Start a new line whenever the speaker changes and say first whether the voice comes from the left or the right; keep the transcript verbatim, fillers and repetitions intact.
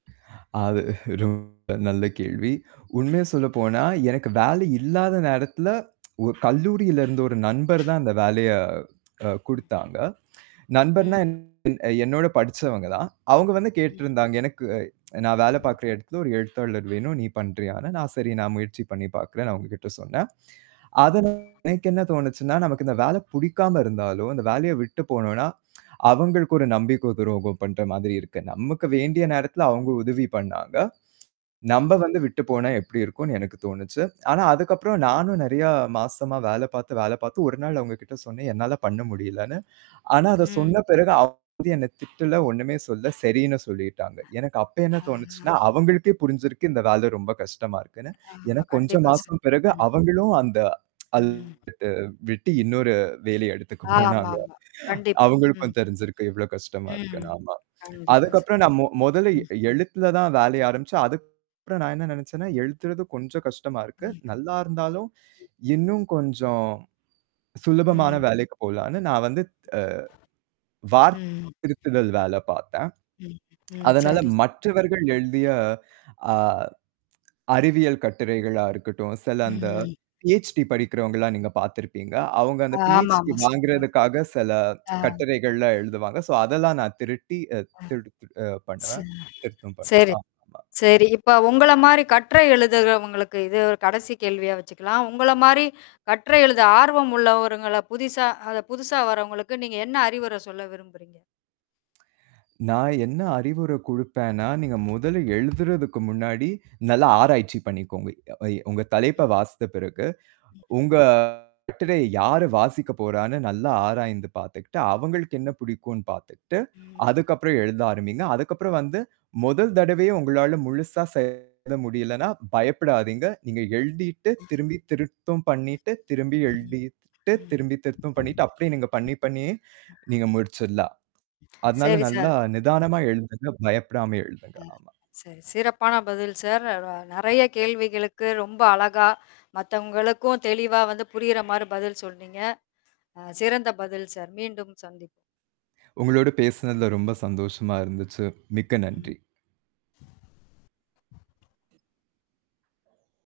right: அது ரொம்ப நல்ல கேள்வி. உண்மைய சொல்லப்போனா, எனக்கு வேலை இல்லாத நேரத்துல ஒரு கல்லூரியிலருந்து ஒரு நண்பர் தான் அந்த வேலைய அ கொடுத்தாங்க நண்பர்ன்னா
left: ம்.
right: அ என்னோட படிச்சவங்க தான். அவுங்க வந்து கேட்டு
left: ம்.
right: இருந்தாங்க, எனக்கு நான் வேல பாக்குற இடத்துல ஒரு எழுத்தாளர் வேணும். நீ பண்றியா? நான் சரி நான் முயற்சி பண்ணி பார்க்குறேன்னு அவுங்ககிட்ட சொன்னேன்.
left: ம்.
right: அதனா எனக்கு என்ன தோணுச்சுன்னா, நமக்கு இந்த வேலை புடிக்காம இருந்தாலோ! இந்த வேலைய விட்டுப் போனோன்னா, அவுங்களுக்கு ஒரு நம்பிக்கை துரோகம் பண்ற மாதிரி இருக்கு. நமக்கு வேண்டிய நேரத்துல அவுங்க உதவி பண்ணாங்க.
left: ம்.
right: நம்ம வந்து விட்டுப் போனா எப்பிடி இருக்குன்னு எனக்குத் தோணுச்சுனா. ஆனா, அதுக்கப்புறம் நானும் நிறைய மாசமா வேலை பாத்து, வேலை பாத்து ஒருநாள் அவுங்ககிட்ட சொன்னேன், "என்னால பண்ண முடியலன்னு." ஆனா, அதச்
left: ம்.
right: சொன்ன பிறகு [unintelligible] என்னைத் திட்டுல ஒண்ணுமே சொல்ல. சரின்னு சொல்லிட்டாங்க. எனக்கு அப்ப என்ன தோணுச்சுன்னா, அவுங்களுக்கே
left: [unintelligible]
right: புரிஞ்சிருக்கு, இந்த வேலை ரொம்ப கஷ்டமா இருக்குன்னு. ஏன்னா
left: ஆமா.
right: கொஞ்சம்
left: கண்டிப்பா சார்.
right: மாசம் பிறகு
left: ம்.
right: அவுங்களும் அந்த அல்
left: ம்.
right: விட்டு, விட்டி இன்னொரு வேலைய எடுத்துக்க
left: ஆமா,
right: போனாங்க
left: ஆமா. கண்டிப்பா. ம்.
right: அவுங்களுக்கும் தெரிஞ்சிருக்கு எவ்ளோ கஷ்டமா
left: ம்.
right: இருக்குன்னு ஆமா.
left: கண்டிப்பா சார்
right: அதுக்கப்புறம் நான் மொ மொதல்ல எ
left: ம்.
right: எழுதுறதுல தான் வேலை ஆரம்பிச்சேன். அதுக்கப்புறம் நான் என்ன நினைச்சேன்னா எழுத்துறது இது கொஞ்சம் கஷ்டமா இருக்கு.
left: ம்
right: நல்லா இருந்தாலும் இன்னும் கொஞ்சம் சுலபமான
left: ம்.
right: வேலைக்குப் போகலான்னு நான் வந்து அ
left: ம்.
right: [unintelligible] திருத்தல் வேலை பார்த்தேன்.
left: ம். ம்,
right: அதனால
left: சரி.
right: மற்றவர்கள் எழுதிய அ, அறிவியல் கட்டுரைகளா இருக்கட்டும். சில
left: ம்,
right: அந்த
left: ம்.
right: PhD படிக்கிறவங்கள்ல்லாம் நீங்கப் பாத்துருப்பீங்க. அவுங்க அந்த
left: ஆமா,
right: PhD
left: ஆமா சார்.
right: வாங்குறதுக்காகச் சில
left: ஆ.
right: கட்டுரைகள் எழுதுவாங்க. ஸோ அதெல்லாம் நான் திருட்டி
left: ஆ,
right: திருட்டு அ பண்ணுவேன்.
left: சார்.
right: திருத்தம் பண்ணுவேன்.
left: சரி.
right: ஆமா.
left: சரி. இப்ப உங்கள மாரி கட்டுரை எழுதுகவங்களுக்கு இது ஒரு கடைசி கேள்வியா வச்சுக்கலாம். உங்களமாரி கட்டுரை எழுத ஆர்வம் உள்ளவருங்கள புதிசா புதுசா வர்றவங்களுக்கு நீங்க என்ன அறிவுரை சொல்ல விரும்புறீங்க?
right: நான் என்ன அறிவுரை குடுப்பேனா, நீங்க முதல்ல எழுதுறதுக்கு முன்னாடி நல்ல ஆராய்ச்சி பண்ணிக்கோங்க. வை உங்க
left: ம்.
right: தலைப்ப வாஸ்த்த பிறகு
left: ம்ஹ்ம்.
right: உங்க கட்டுரைய யாரு வாசிக்கப் போறான்னு நல்ல ஆராய்ந்து பாத்துட்டு அவுங்களுக்கு என்ன
left: ம்.
right: புடிக்குன்னு பாத்துட்டு,
left: ம்.
right: அதுக்கப்புறம் எழுத ஆரம்பிங்க. அதுக்கப்புறம் வந்து முதல் தடவையா உங்களால முழுசா செயல்பட முடியலன்னா பயப்படாதீங்க. நீங்க எழுதிட்டு திரும்பி திருத்தும் பண்ணிட்டு, திரும்பி எழுதிட்டு
left: ம்
right: திரும்பி திருத்தும் பண்ணிட்டு அப்பிடியே நீங்கப் பண்ணி, பண்ணியே நீங்க முடிச்சிட்லாம். அதனால
left: சரி சார்.
right: நல்லா நிதானமா எழுதுங்க. பயப்படாம எழுதுங்க.
left: அ,
right: ஆமா.
left: சரி. சிறப்பான பதில் சார். ர நி நிறைய கேள்விகளுக்கு ரொம்ப அழகா மத்தவங்களுக்கும் தெளிவா வந்து புரியிறமாரி பதில் சொன்னீங்க. அ சிறந்த பதில் சார். மீண்டும் சந்திப்போம்.
right: உங்களோட பேசுனதுல ரொம்ப சந்தோஷமா இருந்துச்சு. மிக்க
left: ம்.
right: நன்றி.